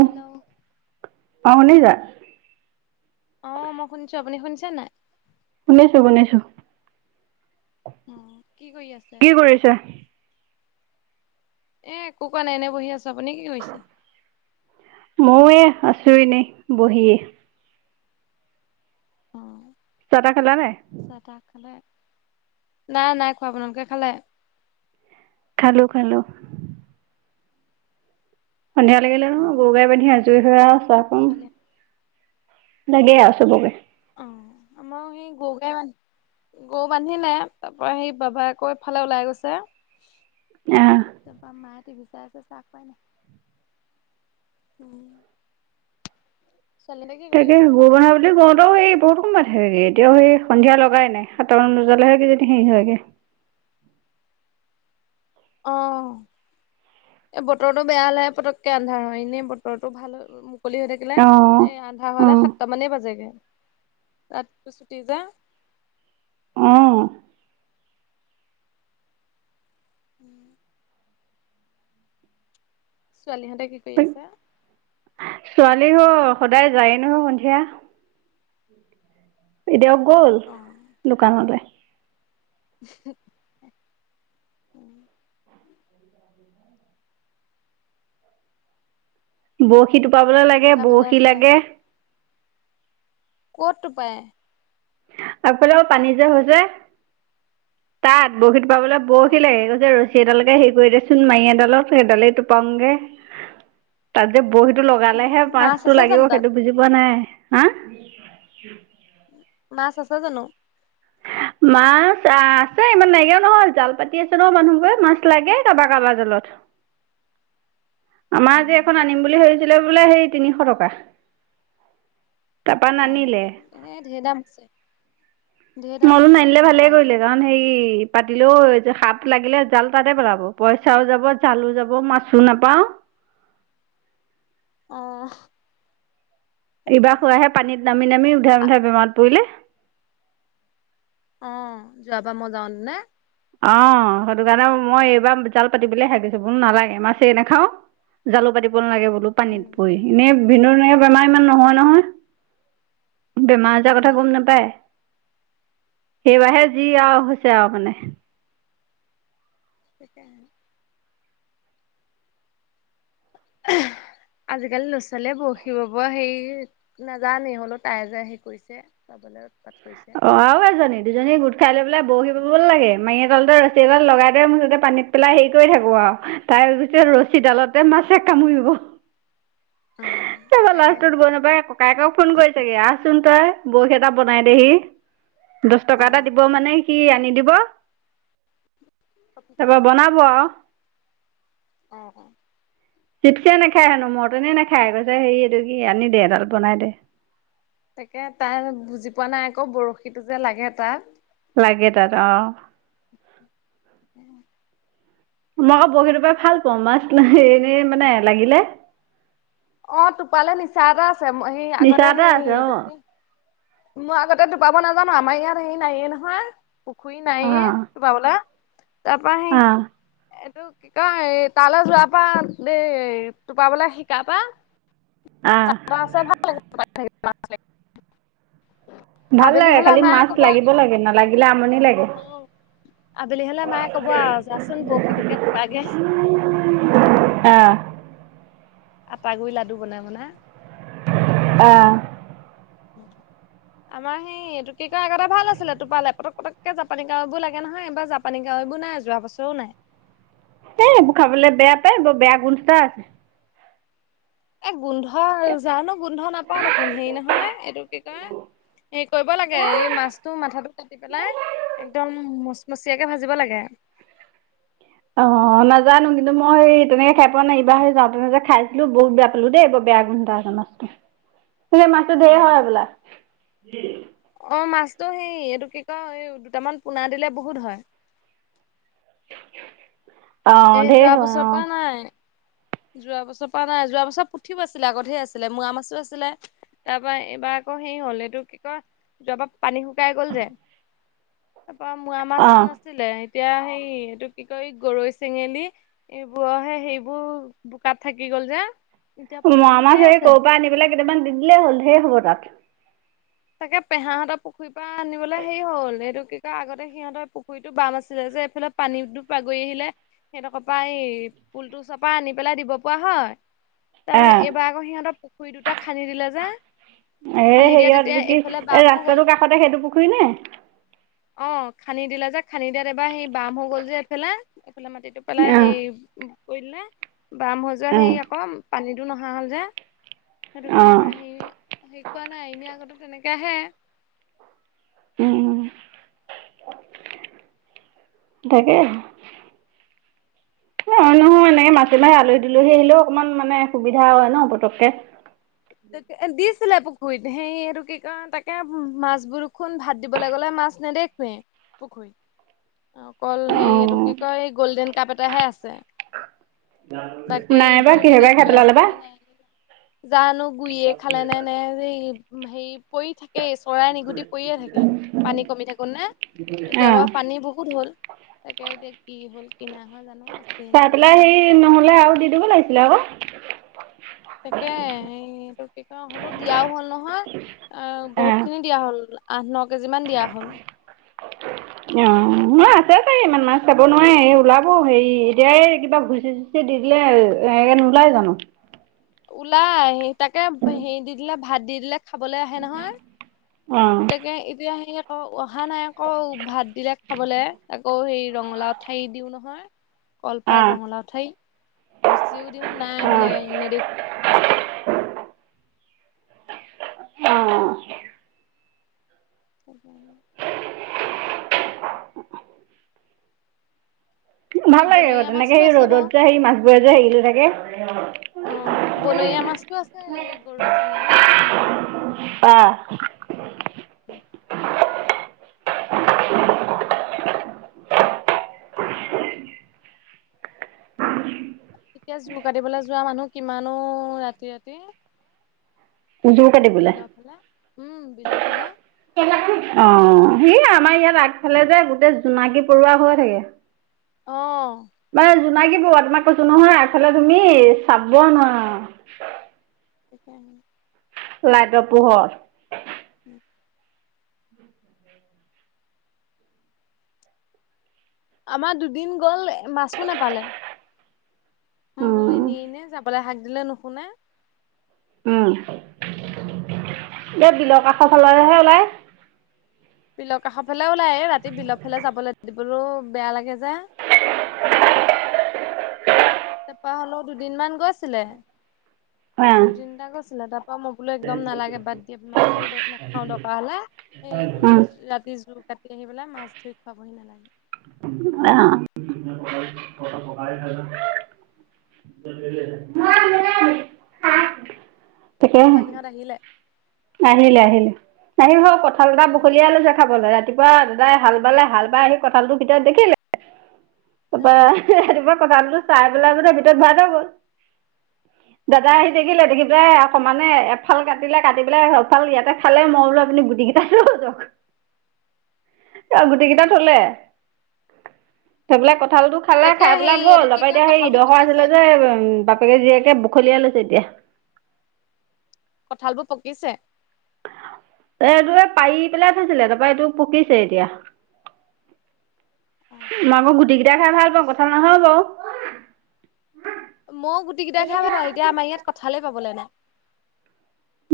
Hello, অ শুনিচা ছা নাই? শুনিছো শুনিছো। উম। কি কৰিছে? এ একো কৰা নাই এনে বহি আছো। আপুনি কি কৰিছে? ময়ো এ আছো এনে, বহি। অ। চাহ তাহ খালা নাই? চাহ তাহ খালে? নাই নাই খোৱা। আপোনালোকে খালে? খালো খালো। সন্ধিয়া লাগিলে ন গৰু গাই বান্ধি আজৰি হৈ আহ চাহ খাম। ছোৱালী লাগে আৰু চবকে। অৱ আমাও সেই গৰুকেইটা গৰু বান্ধিলে। তাৰ পৰা সি বাবাই আকৌ ইফালে ওলাই গৈছে। আহ তাপা মাই বিচাৰ আছে চা [unintelligible] হ পাই ন উম ছোৱালীহঁতে কি কৰি তাকে আছে? গৰু বন্ধাবুলি কওঁতে সেই বহুত [unintelligible] এতিয়া সেই সন্ধিয়া লগাই নাই, সাতটামান বজালে হেৰ হেৰি হয়গে। অৱ। এ বতৰটো বেয়া হ'লে পতককে আন্ধাৰ হয়। এনেই বতৰটো ভাল কলি হৈ থাকিলে অ এ আন্ধা অ হে সাতটা মানেই বাজেগে। ৰাচটি যে [unintelligible] উম'। উম'। ছোৱালীহঁতে কি কৰি আছে? ছোৱালী হ সদায় যায় নহয় সন্ধিয়া। এতিয়া গ'ল, দোকানলৈ। উম'। বৰশী টোপাবলৈ লাগে দেউতা ভালে বৰশী আছে? লাগে। ক'ত টোপায়? আগফালে পানী যে হৈছে, তাত বহীত পাবলৈ বৰখিল অ', লাগে, কৈছে সেইডালকে হেৰি কৰি দেচোন মাৰি এডালক সেইডালেই টোপাওঁগে। তাৰি বহত [unintelligible] টো লগালেহে মাছ মাছতটো আছে লাগিব জানো তাত? সেইটো বুজি পোৱা নাই। হা? মাছ আছা জানো? মাছ আহ, আছে ইমান নাইকিয়াও নহয় জাল পাতি আছে ন মানুহবোৰে মাছ লাগে কাৰোবাৰ-কাৰোবাৰ জালত। [unintelligible] [unintelligible] আমাৰ আজি এখন অ', আনিম বুলি ভাবিছিলে বোলে হেৰি তিনিশ টকা। তাৰপৰা অ', নানিলে এ ঢেৰ দাম আছে। ঢেৰ মই দাম বোলো আছে নানিলে সেই ভালে কৰিলে জালবোৰ। কাৰণ সেই পাতিলেও সাপ লাগিলে জাল তাতে পেলাব পইচাও যাব, জালো যাব, মাছো নাপাওঁ। অ'। তাকে ইবাৰ খুৰাই সেই পানীত নামি-নামি উধাই মোধাই বেমাৰত পৰিলে। অ', যোৱাবাৰ মই যাওঁতে নে? অ', সেইটো কাৰণে মই এইবাৰ জাল পাতিবলৈ শাক দিছোঁ বোলো নালাগে মাছে নাখাও। জালু পাতিব নালাগে বোলো লো পানীত পৰি এনে ভিনিয়ৰ তেনেকে বেমাৰ ইমান নহয় নহয়। বেমাৰ আজাৰ কথা গম নাপায়? সেইবাৰে যি আৰু হৈছে আৰু মানে। তাকেহে [unintelligible] আজিকালি ল'ৰা ছোৱালীয়ে বৰশি বব হেৰি নাজানেই হলেও তাই যে হেৰি কৰিছে। [unintelligible] অ', আৰু এজনী দুজনীয়ে গোট খাই লৈ পেলাই বৰশী বাব লাগে মাৰি এডালতে ৰছী এডাল লগাই দে মই মুঠতে পানীত পেলাই হেৰি কৰি থাকো আৰু ত তাই গোতে ৰছীডালতে মাছে কামুৰিব। অ', তাৰপাছত তাকে লাষ্টত গৈ নাপায় ককায়েকক ফোন কৰি চাগে আহচোন তই। বৰশী এটা বনাই দেহি। দহ টকা এটা অ', দিব মানে সি আনি দিব। তাৰপৰা বনাব আৰু অ'- অ '। চিপচে নাখায় হেনো মটনে নাখায় কৈছে হেৰি এইটো কি আনি দে এডাল বনাই দে। তাকে তাৰ বুজি পোৱা নাই আকৌ বৰশীটো যে লাগে তাত। লাগে তাত অ'। মই বৰশী টোপাই ভাল পাওঁ, মাছ এনেই মানে লাগিলে। অ', টোপালে নিচা এটা আছে। সেই নিচা আগতে এটা সেই আছে এটো কি? মই আগতে টোপাব নাজানো আমাৰ ইয়াত হেৰি নাইয়ে নহয়। পুখুৰি অ নাইয়ে টোপাবলে। তাৰপা সি অ অ এইটো কি কয়, এই তালৈ যোৱাৰ পৰা দেই টোপাবলে শিকাৰ পৰা। [unintelligible] আহ ভাল আবেলি লাগে হ'লে খালি মায়ে মাছ কব লাগিব লাগে নালাগিলে আমনি লাগে। অ আবেলি হলে মায়ে কব আৰু যাচোন বৰশী টোকে থোপাগে। আহ। আটা গুৰি লাডু বনাই বনাই আহ। অ। আমাৰ সেই এইটো কি কৰা আগতে ভাল আছিলে টোপালে পটক পটককে জাপানী কাৱৈবোৰ লাগে নহয় এইবাৰ জাপানী কাৱৈ সেইবোৰ নাই যোৱা বছৰো নাই। এ খাবলৈ বেয়া পায় ব বেয়া গুণ এটা আছে। এ গোন্ধ জানো গোন্ধ নাপাও দেখোন হেৰি নহয় এইটো কি কয়? এই কৰিব লাগে এই মাছটো মাথাটো কাটি পেলাই একদম মচমচিয়াকে ভাজিব লাগে। অ নাজানো কিন্তু মই সেই তেনেকে খাই পোৱা নাই এইবাৰ সে যাওঁ তেনে খাইছিলো বহুত বেয়া পালো দেই ব বেয়া গোন্ধ এটা মস্ত। [inaudible] তে মাছটো ঢেৰ হয় হবলা? তো, সেই এইটো কি ক এই দুটামান পোনা দিলে বহুত হয়। অ এই ঢেৰ যোৱা হয় বছৰ অ পৰা নাই। যোৱা বছৰ পৰা নাই। যোৱা বছৰ পুঠিও আছিলে, আগতেহে আছিলে মুৱা মাছো আছিলে। তাৰ পৰা এইবাৰ আকৌ সেই হ'ল এইটো কি কয় যোৱাৰ পৰা পানী শুকাই গল যে। তাৰ পৰা মোৱা মাছ অ নাছিলে। এতিয়া সেই এইটো কি কয় গৰৈ চেঙেলী এইবোৰৰহে সেইবোৰ বোকাত থাকি গল যে। এতিয়া মোৱা পোনাবোৰ মাছ ঢেৰ হেৰি আছে ক'ৰ পৰা আনি পেলাই কেইটামান দি দিলেই হ'ল ঢেৰ হ'ব তাত। তাকে পেহাহঁতৰ পুখুৰীৰ পৰা আনিবলৈ হেৰি হ'ল। সেইটো কি কয়, আগতে সিহঁতৰ পুখুৰীটো বাম আছিলে যে, এইফালে পানী দু বাগৰি আহিলে। সেইটো পৰা এই পুলটো চপা আনি পেলাই দিব পৰা হয়। তাৰ পৰা আহ এইবাৰ আকৌ সিহঁতৰ পুখুৰী দুটা খান্দি দিলে যে, এ খান্দি দিয়া তেতিয়া হেৰিয়ত কি এইফালে বাম এই হৈ গ'ল ৰাস্তাটোৰ কাষতে সেইটো পুখুৰী নে? অ, খান্দি দিলা যে, খান্দি দিয়াত এবাৰ সেই বাম হৈ গল যে এইফালে। ফে মাটিটো পেলাই আহ হেৰি কৰিলে বাম হৈ যোৱাত অ হে আকৌ পানীত টো নহা হ'ল যে সেইটো অ কাৰণে এইবাৰ হেৰি হেৰি কোৱা নাই। এনে আগতে তেনেকে হে উম। তাকে। অ, নহয় এনেকে মাজে মাৰি আলহী দিলোহি আহিলেও অকমান মানে সুবিধা হয় ন পতককে। দি আঁকে দিছ ছিলে পুখুৰীত। সেই এইটো কি কাৰ তাকে মাছবোৰ দেখোন ভাত দিবলৈ গ'লে মাছ নেদেখোৱে। পুখুৰী, অকল অ হেৰি এইটো কি কয় এই গল্ডেন কাপ এটাহে আছে। অ। বাকী এইবোৰ নেদেখুৱে আছে নে নাই? জানো গুৰি খালে নে নে হেৰি পৰি থাকে। চৰাই নিঘুটি পৰিয়ে থাকে পানী কমি থাকো নে? অ এতিয়াবা পানী বহুত হ'ল। তাকে এতিয়া কি হল কিনা হল জানো আছে চাই নে নাই পেলাই নে? সেই নহলে আৰু দি দিব লাগিছিলে আকৌ। তাকে। কি হলেও দিয়াও হল নহয়, আহ অ বহুত খিনি দিয়া হল আনক যিমান দিয়া হ'ল অ, মই আছে তাই ইমান মাছ চাব নোৱাৰি। ওলাব হেৰি এতিয়াই কিবা ঘুচি-চুচি দি দিলে এনেকে নোলাই জানো। ওলাই তাকে হেৰি দি দিলে ভাত দি দিলে খাবলৈ আহে নহয়। অ তাকে এতিয়া আহি অহা নাই আকৌ ভাত দিলে খাবলে। আকৌ, সেই ৰঙালাওঠাৰি দিও নহয়। অ কলপাত ৰঙালাও ঠাই ভুচিও দিওঁ না মানে অ নেদেখ। [unintelligible] [inaudible] অ। চকাৰ। [unintelligible] এই ভাল লাগে বাৰু, বনৰীয়া মাছটো তেনেকে সেই আছে বাৰু ৰ'দত যে সেই মাছবোৰে যে হেৰি লৈ থাকে। অ, বনৰীয়া মাছতো আছে এই গৰৈ চেঙেলী। আহ। উম। এতিয়া জোৰ কাটিবলৈ যোৱা মানুহ কিমানো ৰাতি-ৰাতি। উ যোৰ কাটিবোলে। [unintelligible] উম বিলৰ ফালে। অ সি আমাৰ ইয়াত আগফালে যে গোটেই জোনাকী পৰুৱা হৈ থাকে। অ। মানে জোনাকী পৰুৱা তোমাক কৈছোঁ নহয় আগফালে তুমি চাবলৈ নোৱাৰা। সেইকাৰণে। লাইটৰ পোহৰ। [inaudible] আমাৰ দুদিন গ'ল মাছো নাপালে। বোলো উম, এনেই এনেই যাবলৈ হাক দিলে নুশুনে। [unintelligible] উম এ বিলৰ কাষৰ ফালেহে ওলাই। বিলৰ কাষৰ ফালে ওলায় ৰাতি বিলৰ ফালে যাবলৈ দিবলৈ বেয়া লাগে যে। তাৰপৰা হ'লেও দুদিন মান গৈছিলে। অ', দুই তিনটা গৈছিলে তাৰপৰা মই বোলো, একদম নালাগে বাদ দিয়া মাছেই নাখাওঁ দৰকাৰ হ'লে। সেই তুমি উম, ৰাতি জোৰ কাটি আহি পেলাই মাছ ধুই খুৱাবহি নালাগে। [unintelligible] অ। অ মোবাইল থৈ যা। নহয় মোৰে হ'য়। ছোৱালীহত আহিলে। আহিলে আহিলে আহিব কঁঠাল এটা বুখলিয়াই লৈছে [unintelligible] খাবলৈ ৰাতিপুৱা দাদাই হাল বালে, হাল বাই আনি কঁঠালটোৰ ভিতৰত দেখিলে। উম তাৰপৰা কঁঠালটো চাই পেলাই গোটেই ভিতৰত ভৰাই থৈ গ'ল। দাদা অ আহি দেখিলে দেখি পেলাই সমানে এফাল কাটিলে কাটি। বোলে সফাল ইয়াতে খালে মই বোলো আপুনি গুটি গিটা লৈ যাক। [unintelligible] আৰু গোটেই কেইটা থলে থৈ পেলাই কঁঠাল। কঁঠালটো খালে তাকে খাই পেলাই সেই এইটো গ'ল। কি তাৰাপৰা কয় এতিয়া সেই কঁঠালবোৰ ইডশৰ পকিছে আছিলে যে বাপেকে জীয়েকে বুখলিয়াই লৈছে। [unintelligible] তেতিয়া। কঁঠালবোৰ পকিছে। এ এইটো এই পাৰি পেলাই থৈছিলে তাৰপৰাএইটো পকিছে এতিয়া। মই আকৌ গুটি গিটা খাই ভাল পাওঁ। কঁঠাল নাখাওঁ বাৰু। মইও গুটি গিটাই খাই ভাল পাওঁ। এতিয়া আমাৰ ইয়াত কঁঠাল পাবলৈ নাই।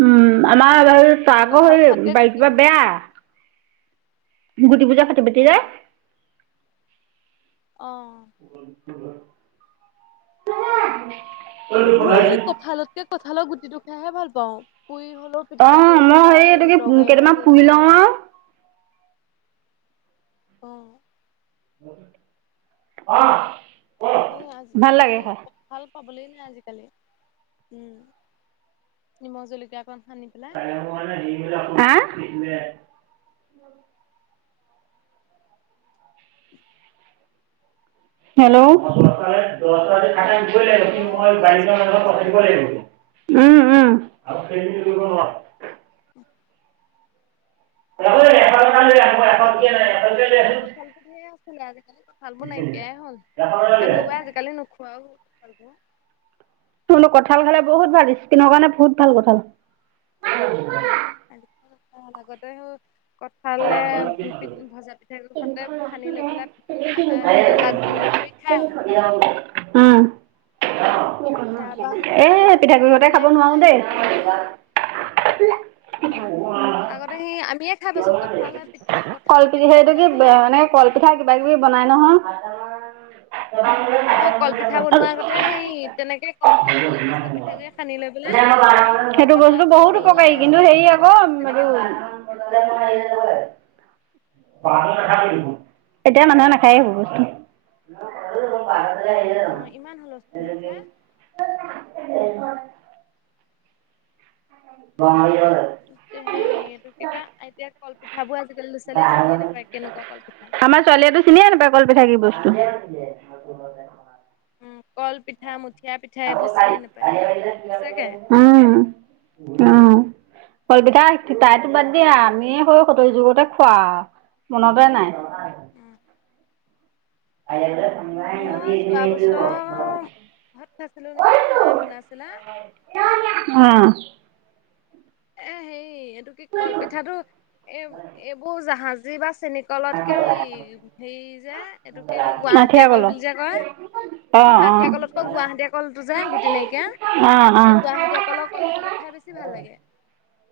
উম আমাৰ হেৰি আকৌ কঁঠাল খোৱাতকে হ'ল বাৰী কিবা গুটিবোৰহে বেয়া। গুটিবোজে ফাতি ফাতি অ যাই। [unintelligible] অ। অ মা [unintelligible] মৌ [unintelligible] সেই কঁঠালতকে কঁঠালৰ গুটিটো খাইহে ভাল পাওঁ। পুৰি হলেও পিটিকা অঁ কৰি হলেও মই বা এইটো হেৰি কি তৰকাৰী কেইটামান ভাজিয়ে পুৰি দি লওঁ হলেও। আৰু আহ্ অ সেই আজি কালি কঁঠাল পাবলৈ নাই। আজিকালি উম নিমখ জলকীয়া অকণ সানি পেলাই [unintelligible] হেল্ল'অ [unintelligible] অ উম শুনি আছো আপুনি শুনিছে নাই আৰু হেৰি কৰিব নোৱাৰোঁ। হ'লেও এবাৰ আগত উম আগতে কঁঠাল ঢেৰ আছিলে আজি কালি কঁঠালবোৰ নাইকিয়াই হ'ল। মানুহবোৰে আজি কালি নখোৱাও হ'ল। তো কঁঠাল খালে বহুত ভাল স্কিনৰ কাৰণে বহুত ভাল কঁঠাল। উম আজি কালি কঁঠাল হ'ল আগতে হ'ল কঁঠালে ভজা পিঠা গুৰি হতে তিনিখন খান্দি লৈ আছিলে পেলাই হেৰি লাডু। উম তাৰপা আকৌ [unintelligible] এ কঁঠালৰ পিঠাগুৰি পিঠা হঁতে খাব বনাই নোৱাৰো খায় দেই [inaudible] আজিকালি অ আগতে সেই [unintelligible] [unintelligible] কলপিঠা সেইটো কি এনেকে কলপিঠা কিবা [unintelligible] কিবি বনাই নহয়। অ কলপিঠা বনোৱাৰ আগতে সেই তেনেকে কঠাল কেঁচা পিঠা খানদি লৈ পিনে [unintelligible] সেইটো বস্তু বহুত উপকাৰী কিন্তু হেৰি আকৌ পেলাই সেই তেনেকে খায় এইটো [unintelligible] [unintelligible] এতিয়া মানুহে নাখায় সেইবোৰ বস্তু [inaudible] অ ইমান হুলস্থুল হৈছে [unintelligible] [unintelligible] সেইটোকা এতিয়া ক [unintelligible] কলপিঠা আমাৰ ছোৱালীয়েটো চিনিয়ে নাপায় কলপিঠা কি বস্তু [unintelligible] উম কলপিঠা, মুঠিয়া পিঠা এইবোৰ চিনি নাপায় সচাকে অহ কলপিঠা তাইতো বাদ দিয়া আমিয়ে সৰু যুগতে খোৱা মনতেই নাই [unintelligible] মই যোৱা বছৰ [unintelligible] ঘৰত খাইছিলো নেকি মায়ে বনাইছিলা আহ এ হে এইটো কি কলপিঠাতটো এ এইবোৰ জাহাজী বা চেনী কলতকেই হেৰি যে এইটো কি কয় গুৱাহাটীয়া আঠিয়া কল কলৰ বুলি যে কয় অ', অ'। অ', নহয় আঠিয়া অ'। কলত ক গুৱাহাটীয়া কলটো যে গুটি নাইকিয়া অ', এ অ'। গুৱাহাটীয়া কলৰ কলপিঠাটো খাই বেছি ভাল লাগে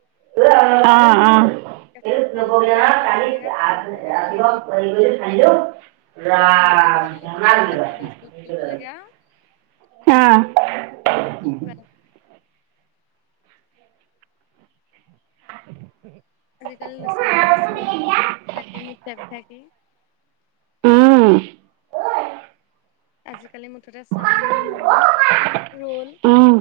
অ কেঁচা পিঠাগুৰি সতে একদম অ ধুনীয়াকে সানিব লাগে সানি লৈ [unintelligible] [unintelligible] সেই ক'ব লাগা দিব লগা দি লৈ দিব লাগে আৰু [unintelligible] [inaudible] [unintelligible] আজিকালি ল'ৰা ছোৱালী এই‌বোৰ চিনি [inaudible] উম [inaudible] আজিকালি মুঠতে চাওমিন মম' ৰল [inaudible] উম। উম।